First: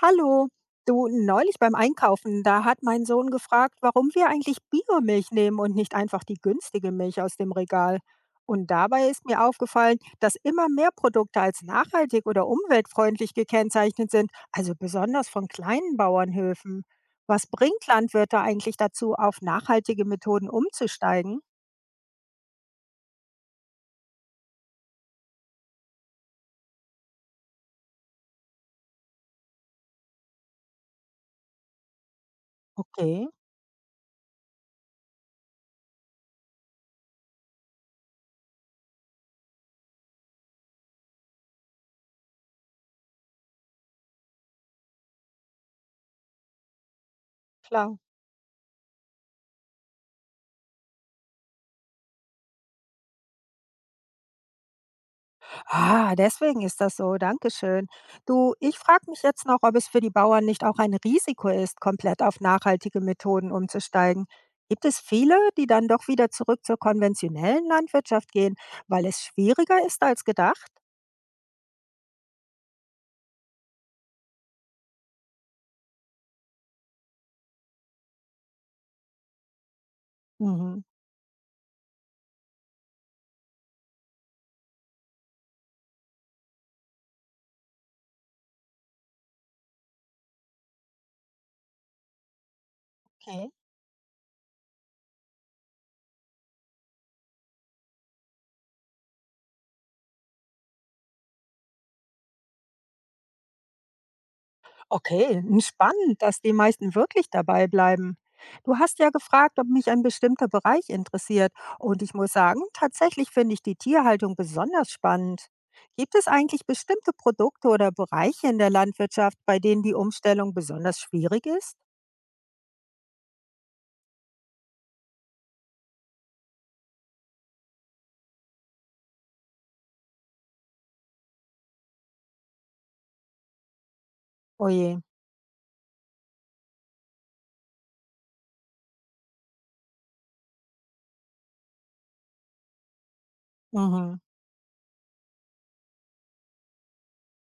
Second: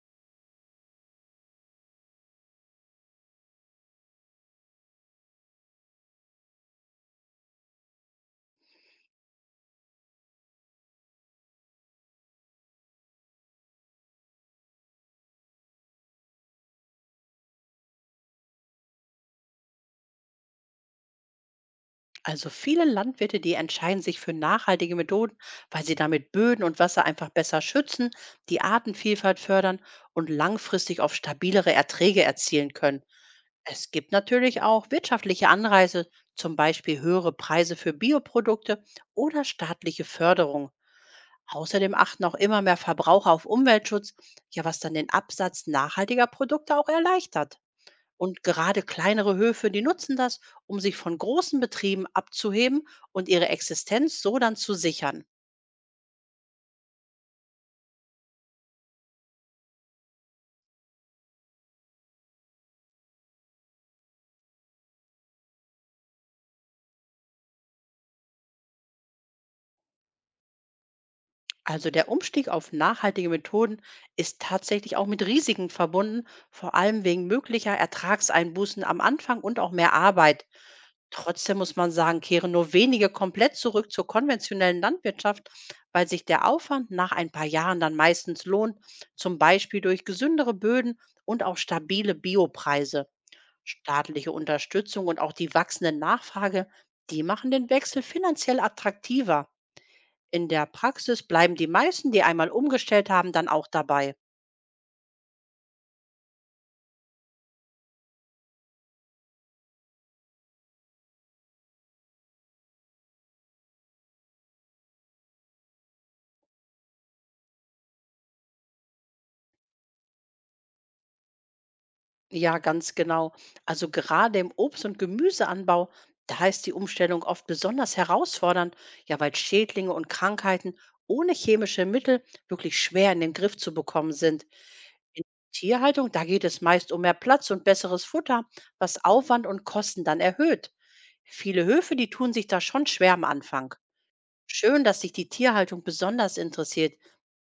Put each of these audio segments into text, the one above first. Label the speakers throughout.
Speaker 1: Hallo, du, neulich beim Einkaufen, da hat mein Sohn gefragt, warum wir eigentlich Biomilch nehmen und nicht einfach die günstige Milch aus dem Regal. Und dabei ist mir aufgefallen, dass immer mehr Produkte als nachhaltig oder umweltfreundlich gekennzeichnet sind, also besonders von kleinen Bauernhöfen. Was bringt Landwirte eigentlich dazu, auf nachhaltige Methoden umzusteigen?
Speaker 2: Also viele Landwirte, die entscheiden sich für nachhaltige Methoden, weil sie damit Böden und Wasser einfach besser schützen, die Artenvielfalt fördern und langfristig auf stabilere Erträge erzielen können.
Speaker 1: Okay,
Speaker 2: Es gibt natürlich auch wirtschaftliche Anreize, zum Beispiel höhere Preise für Bioprodukte oder staatliche Förderung. Außerdem achten auch immer mehr Verbraucher auf Umweltschutz, ja was dann den Absatz nachhaltiger Produkte auch erleichtert.
Speaker 1: klar.
Speaker 2: Und gerade kleinere Höfe, die nutzen das, um sich von großen Betrieben abzuheben und ihre Existenz so dann zu sichern.
Speaker 1: Ah, deswegen ist das so. Dankeschön. Du, ich frage mich jetzt noch, ob es für die Bauern nicht auch ein Risiko ist, komplett auf nachhaltige Methoden umzusteigen. Gibt es viele, die dann doch wieder zurück zur konventionellen Landwirtschaft gehen, weil es schwieriger ist als gedacht?
Speaker 2: Also der Umstieg auf nachhaltige Methoden ist tatsächlich auch mit Risiken verbunden, vor allem wegen möglicher Ertragseinbußen am Anfang und auch mehr Arbeit.
Speaker 1: Mhm.
Speaker 2: Trotzdem muss man sagen, kehren nur wenige komplett zurück zur konventionellen Landwirtschaft, weil sich der Aufwand nach ein paar Jahren dann meistens lohnt, zum Beispiel durch gesündere Böden und auch stabile Biopreise.
Speaker 1: Okay.
Speaker 2: Staatliche Unterstützung und auch die wachsende Nachfrage, die machen den Wechsel finanziell attraktiver. In der Praxis bleiben die meisten, die einmal umgestellt haben, dann auch dabei.
Speaker 1: Okay, n spannend, dass die meisten wirklich dabei bleiben. Du hast ja gefragt, ob mich ein bestimmter Bereich interessiert. Und ich muss sagen, tatsächlich finde ich die Tierhaltung besonders spannend. Gibt es eigentlich bestimmte Produkte oder Bereiche in der Landwirtschaft, bei denen die Umstellung besonders schwierig ist?
Speaker 2: Ja, ganz genau. Also gerade im Obst- und Gemüseanbau, da ist die Umstellung oft besonders herausfordernd, ja, weil Schädlinge und Krankheiten ohne chemische Mittel wirklich schwer in den Griff zu bekommen sind.
Speaker 1: Oje.
Speaker 2: In Tierhaltung, da geht es meist um mehr Platz und besseres Futter, was Aufwand und Kosten dann erhöht. Viele Höfe, die tun sich da schon schwer am Anfang.
Speaker 1: Mhm.
Speaker 2: Schön, dass dich die Tierhaltung besonders interessiert.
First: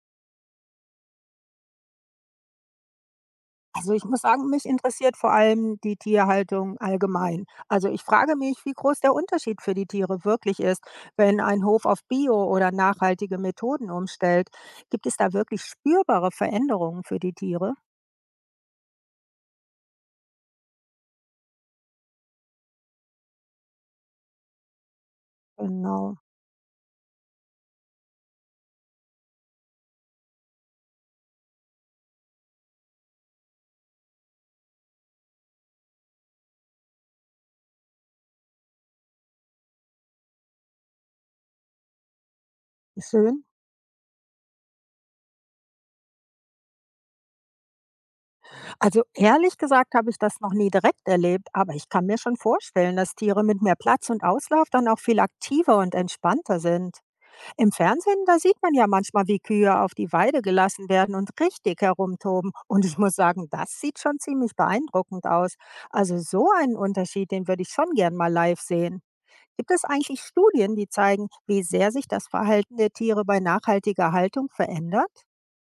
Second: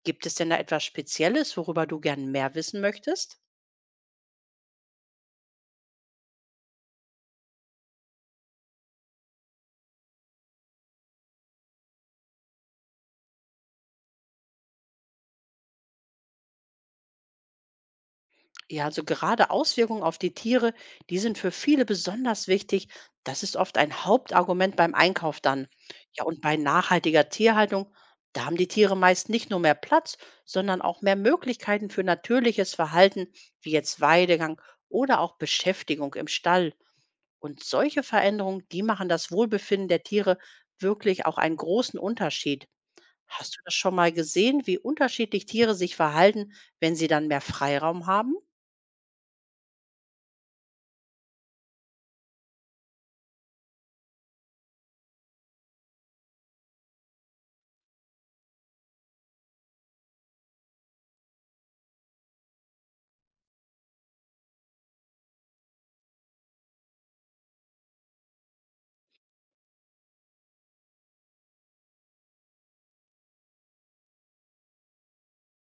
Speaker 2: Gibt es denn da etwas Spezielles, worüber du gern mehr wissen möchtest?
Speaker 1: Also ich muss sagen, mich interessiert vor allem die Tierhaltung allgemein. Also ich frage mich, wie groß der Unterschied für die Tiere wirklich ist, wenn ein Hof auf Bio oder nachhaltige Methoden umstellt. Gibt es da wirklich spürbare Veränderungen für die Tiere?
Speaker 2: Ja, also gerade Auswirkungen auf die Tiere, die sind für viele besonders wichtig. Das ist oft ein Hauptargument beim Einkauf dann.
Speaker 1: Genau.
Speaker 2: Ja, und bei nachhaltiger Tierhaltung, da haben die Tiere meist nicht nur mehr Platz, sondern auch mehr Möglichkeiten für natürliches Verhalten, wie jetzt Weidegang oder auch Beschäftigung im Stall. Und solche Veränderungen, die machen das Wohlbefinden der Tiere wirklich auch einen großen Unterschied.
Speaker 1: Schön.
Speaker 2: Hast du das schon mal gesehen, wie unterschiedlich Tiere sich verhalten, wenn sie dann mehr Freiraum haben?
Speaker 1: Also ehrlich gesagt habe ich das noch nie direkt erlebt, aber ich kann mir schon vorstellen, dass Tiere mit mehr Platz und Auslauf dann auch viel aktiver und entspannter sind. Im Fernsehen, da sieht man ja manchmal, wie Kühe auf die Weide gelassen werden und richtig herumtoben. Und ich muss sagen, das sieht schon ziemlich beeindruckend aus. Also so einen Unterschied, den würde ich schon gern mal live sehen. Gibt es eigentlich Studien, die zeigen, wie sehr sich das Verhalten der Tiere bei nachhaltiger Haltung verändert?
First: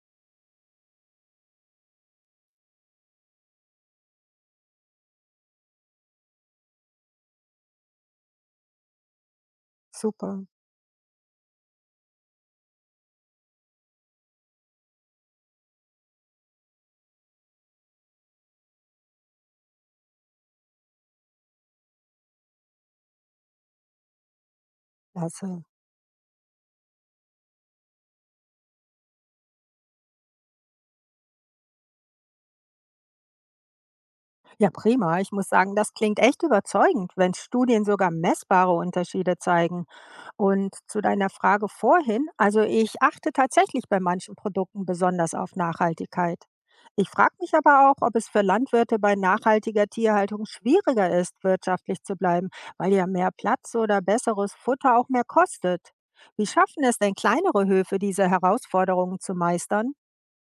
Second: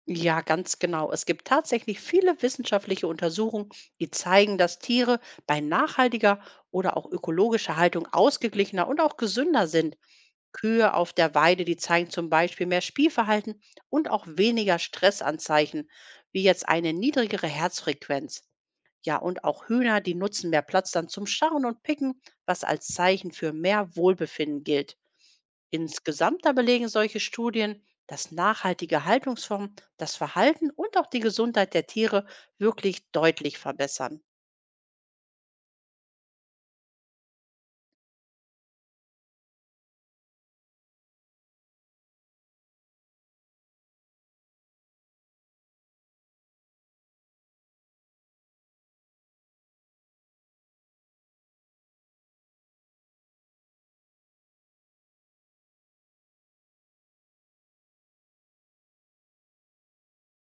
Speaker 2: Ja, ganz genau. Es gibt tatsächlich viele wissenschaftliche Untersuchungen, die zeigen, dass Tiere bei nachhaltiger oder auch ökologischer Haltung ausgeglichener und auch gesünder sind.
Speaker 1: Super,
Speaker 2: Kühe auf der Weide, die zeigen zum Beispiel mehr Spielverhalten und auch weniger Stressanzeichen, wie jetzt eine niedrigere Herzfrequenz. Ja, und auch Hühner, die nutzen mehr Platz dann zum Scharren und Picken, was als Zeichen für mehr Wohlbefinden gilt.
Speaker 1: klasse.
Speaker 2: Insgesamt aber belegen solche Studien, dass nachhaltige Haltungsformen das Verhalten und auch die Gesundheit der Tiere wirklich deutlich verbessern.
Speaker 1: Ja, prima. Ich muss sagen, das klingt echt überzeugend, wenn Studien sogar messbare Unterschiede zeigen. Und zu deiner Frage vorhin, also ich achte tatsächlich bei manchen Produkten besonders auf Nachhaltigkeit. Ich frage mich aber auch, ob es für Landwirte bei nachhaltiger Tierhaltung schwieriger ist, wirtschaftlich zu bleiben, weil ja mehr Platz oder besseres Futter auch mehr kostet. Wie schaffen es denn kleinere Höfe, diese Herausforderungen zu meistern?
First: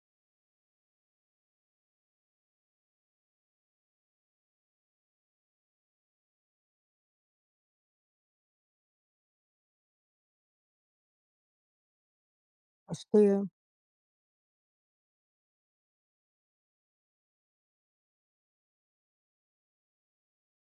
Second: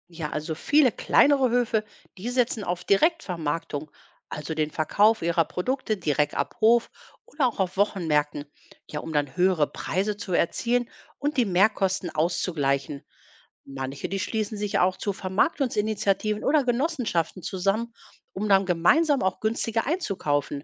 Speaker 2: Ja, also viele kleinere Höfe, die setzen auf Direktvermarktung, also den Verkauf ihrer Produkte direkt ab Hof oder auch auf Wochenmärkten, ja, um dann höhere Preise zu erzielen und die Mehrkosten auszugleichen.
Speaker 1: Verstehe.
Speaker 2: Manche, die schließen sich auch zu Vermarktungsinitiativen oder Genossenschaften zusammen, um dann gemeinsam auch günstiger einzukaufen.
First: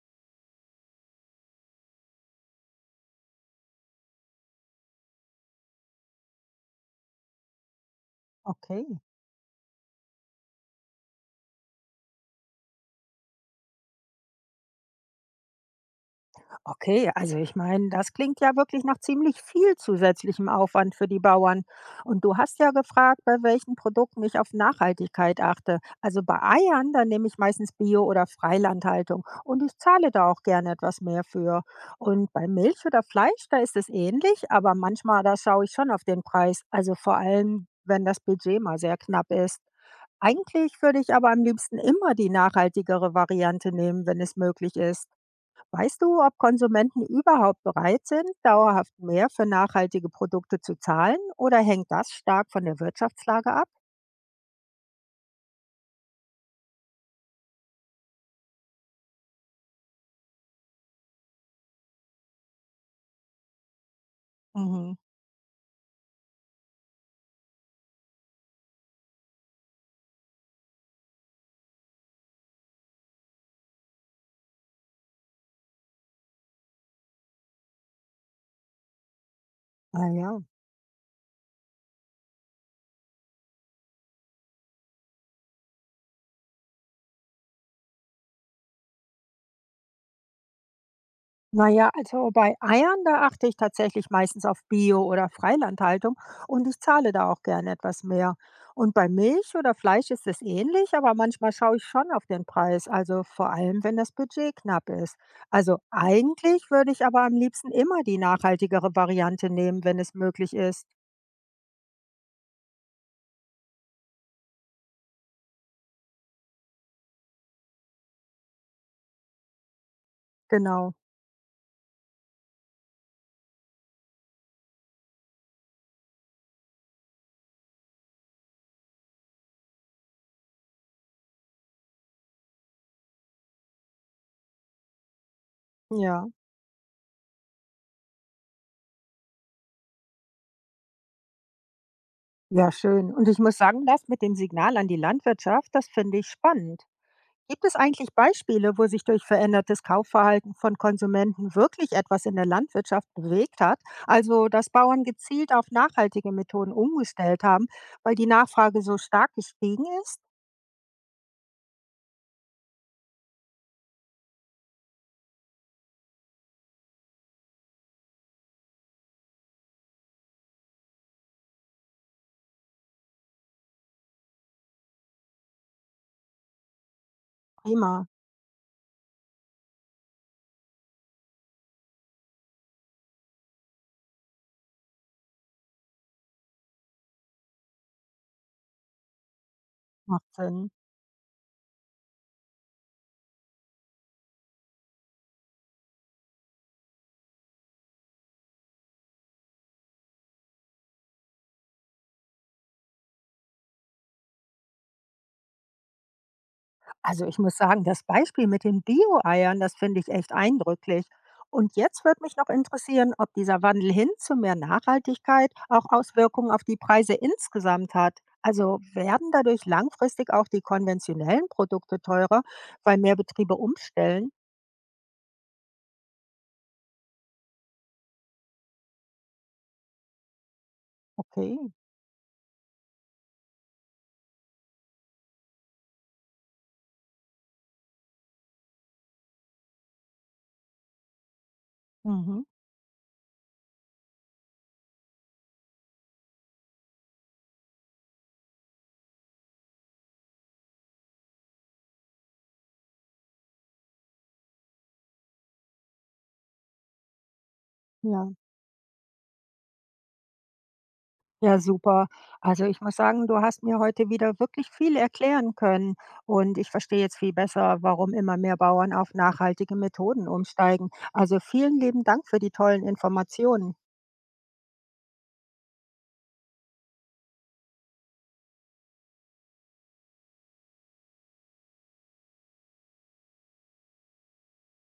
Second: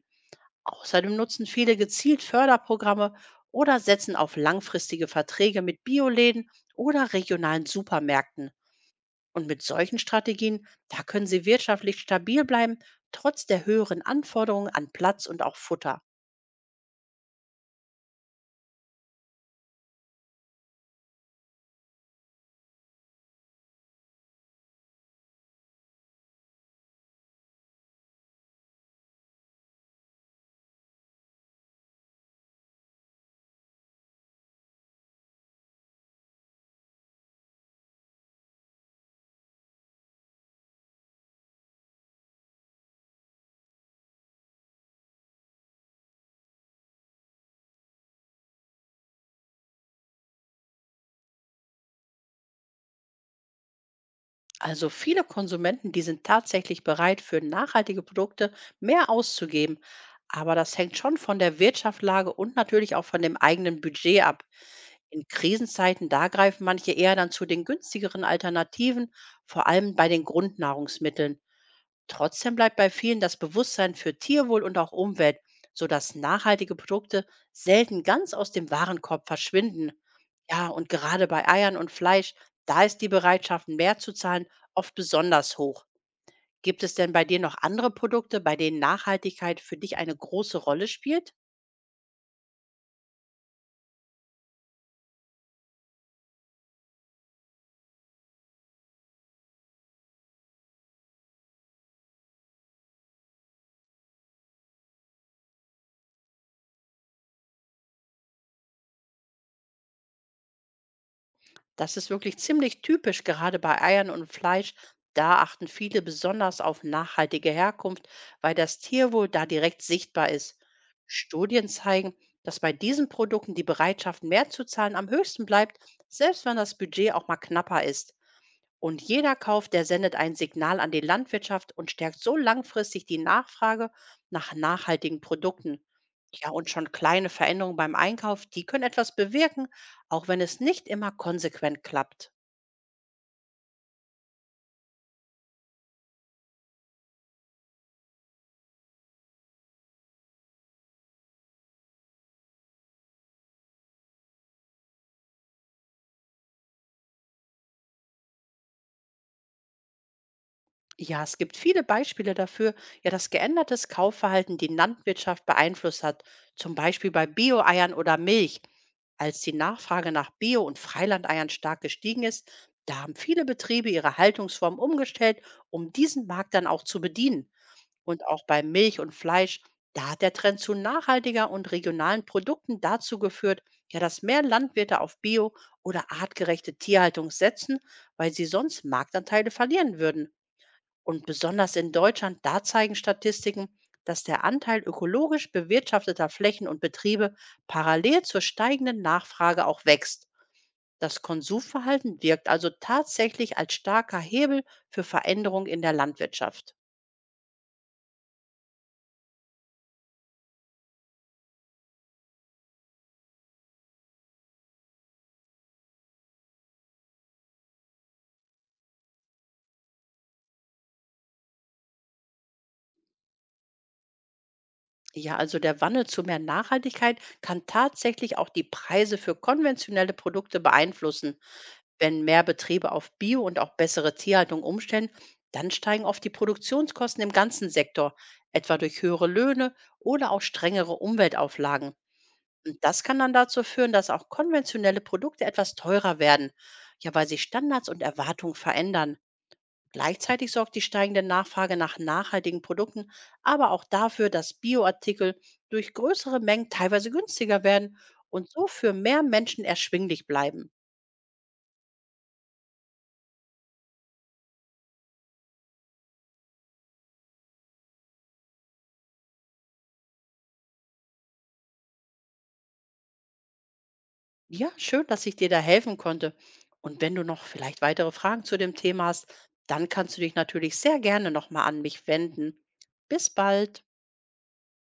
Speaker 2: Außerdem nutzen viele gezielt Förderprogramme oder setzen auf langfristige Verträge mit Bioläden oder regionalen Supermärkten.
Speaker 1: Okay.
Speaker 2: Und mit solchen Strategien, da können sie wirtschaftlich stabil bleiben, trotz der höheren Anforderungen an Platz und auch Futter.
Speaker 1: Okay, also ich meine, das klingt ja wirklich nach ziemlich viel zusätzlichem Aufwand für die Bauern. Und du hast ja gefragt, bei welchen Produkten ich auf Nachhaltigkeit achte. Also bei Eiern, da nehme ich meistens Bio- oder Freilandhaltung und ich zahle da auch gerne etwas mehr für. Und bei Milch oder Fleisch, da ist es ähnlich, aber manchmal, da schaue ich schon auf den Preis. Also vor allem, wenn das Budget mal sehr knapp ist. Eigentlich würde ich aber am liebsten immer die nachhaltigere Variante nehmen, wenn es möglich ist. Weißt du, ob Konsumenten überhaupt bereit sind, dauerhaft mehr für nachhaltige Produkte zu zahlen oder hängt das stark von der Wirtschaftslage ab?
Speaker 2: Also viele Konsumenten, die sind tatsächlich bereit, für nachhaltige Produkte mehr auszugeben. Aber das hängt schon von der Wirtschaftslage und natürlich auch von dem eigenen Budget ab.
Speaker 1: Mhm.
Speaker 2: In Krisenzeiten, da greifen manche eher dann zu den günstigeren Alternativen, vor allem bei den Grundnahrungsmitteln. Trotzdem bleibt bei vielen das Bewusstsein für Tierwohl und auch Umwelt, sodass nachhaltige Produkte selten ganz aus dem Warenkorb verschwinden.
Speaker 1: Ah ja.
Speaker 2: Ja, und gerade bei Eiern und Fleisch, da ist die Bereitschaft, mehr zu zahlen, oft besonders hoch. Gibt es denn bei dir noch andere Produkte, bei denen Nachhaltigkeit für dich eine große Rolle spielt?
Speaker 1: Naja, also bei Eiern, da achte ich tatsächlich meistens auf Bio- oder Freilandhaltung und ich zahle da auch gerne etwas mehr. Und bei Milch oder Fleisch ist es ähnlich, aber manchmal schaue ich schon auf den Preis, also vor allem, wenn das Budget knapp ist. Also eigentlich würde ich aber am liebsten immer die nachhaltigere Variante nehmen, wenn es möglich ist.
Speaker 2: Das ist wirklich ziemlich typisch, gerade bei Eiern und Fleisch. Da achten viele besonders auf nachhaltige Herkunft, weil das Tierwohl da direkt sichtbar ist.
Speaker 1: Genau.
Speaker 2: Studien zeigen, dass bei diesen Produkten die Bereitschaft, mehr zu zahlen, am höchsten bleibt, selbst wenn das Budget auch mal knapper ist. Und jeder Kauf, der sendet ein Signal an die Landwirtschaft und stärkt so langfristig die Nachfrage nach nachhaltigen Produkten.
Speaker 1: Ja.
Speaker 2: Ja, und schon kleine Veränderungen beim Einkauf, die können etwas bewirken, auch wenn es nicht immer konsequent klappt.
Speaker 1: Ja, schön. Und ich muss sagen, das mit dem Signal an die Landwirtschaft, das finde ich spannend. Gibt es eigentlich Beispiele, wo sich durch verändertes Kaufverhalten von Konsumenten wirklich etwas in der Landwirtschaft bewegt hat? Also, dass Bauern gezielt auf nachhaltige Methoden umgestellt haben, weil die Nachfrage so stark gestiegen ist?
Speaker 2: Ja, es gibt viele Beispiele dafür, ja, dass geändertes Kaufverhalten die Landwirtschaft beeinflusst hat, zum Beispiel bei Bio-Eiern oder Milch. Als die Nachfrage nach Bio- und Freilandeiern stark gestiegen ist, da haben viele Betriebe ihre Haltungsform umgestellt, um diesen Markt dann auch zu bedienen.
Speaker 1: Prima,
Speaker 2: Und auch bei Milch und Fleisch, da hat der Trend zu nachhaltiger und regionalen Produkten dazu geführt, ja, dass mehr Landwirte auf Bio- oder artgerechte Tierhaltung setzen, weil sie sonst Marktanteile verlieren
Speaker 1: macht
Speaker 2: würden.
Speaker 1: Sinn.
Speaker 2: Und besonders in Deutschland, da zeigen Statistiken, dass der Anteil ökologisch bewirtschafteter Flächen und Betriebe parallel zur steigenden Nachfrage auch wächst. Das Konsumverhalten wirkt also tatsächlich als starker Hebel für Veränderung in der Landwirtschaft.
Speaker 1: Also ich muss sagen, das Beispiel mit den Bio-Eiern, das finde ich echt eindrücklich. Und jetzt würde mich noch interessieren, ob dieser Wandel hin zu mehr Nachhaltigkeit auch Auswirkungen auf die Preise insgesamt hat. Also werden dadurch langfristig auch die konventionellen Produkte teurer, weil mehr Betriebe umstellen?
Speaker 2: Ja, also der Wandel zu mehr Nachhaltigkeit kann tatsächlich auch die Preise für konventionelle Produkte beeinflussen.
Speaker 1: Okay.
Speaker 2: Wenn mehr Betriebe auf Bio und auch bessere Tierhaltung umstellen, dann steigen oft die Produktionskosten im ganzen Sektor, etwa durch höhere Löhne oder auch strengere Umweltauflagen.
Speaker 1: Mhm.
Speaker 2: Und das kann dann dazu führen, dass auch konventionelle Produkte etwas teurer werden, ja, weil sich Standards und Erwartungen verändern. Gleichzeitig sorgt die steigende Nachfrage nach nachhaltigen Produkten aber auch dafür, dass Bioartikel durch größere Mengen teilweise günstiger werden
Speaker 1: Ja.
Speaker 2: und so für mehr Menschen erschwinglich bleiben.
Speaker 1: Ja, super. Also ich muss sagen, du hast mir heute wieder wirklich viel erklären können und ich verstehe jetzt viel besser, warum immer mehr Bauern auf nachhaltige Methoden umsteigen. Also vielen lieben Dank für die tollen Informationen.
Speaker 2: Ja, schön, dass ich dir da helfen konnte. Und wenn du noch vielleicht weitere Fragen zu dem Thema hast, dann kannst du dich natürlich sehr gerne nochmal an mich wenden. Bis bald.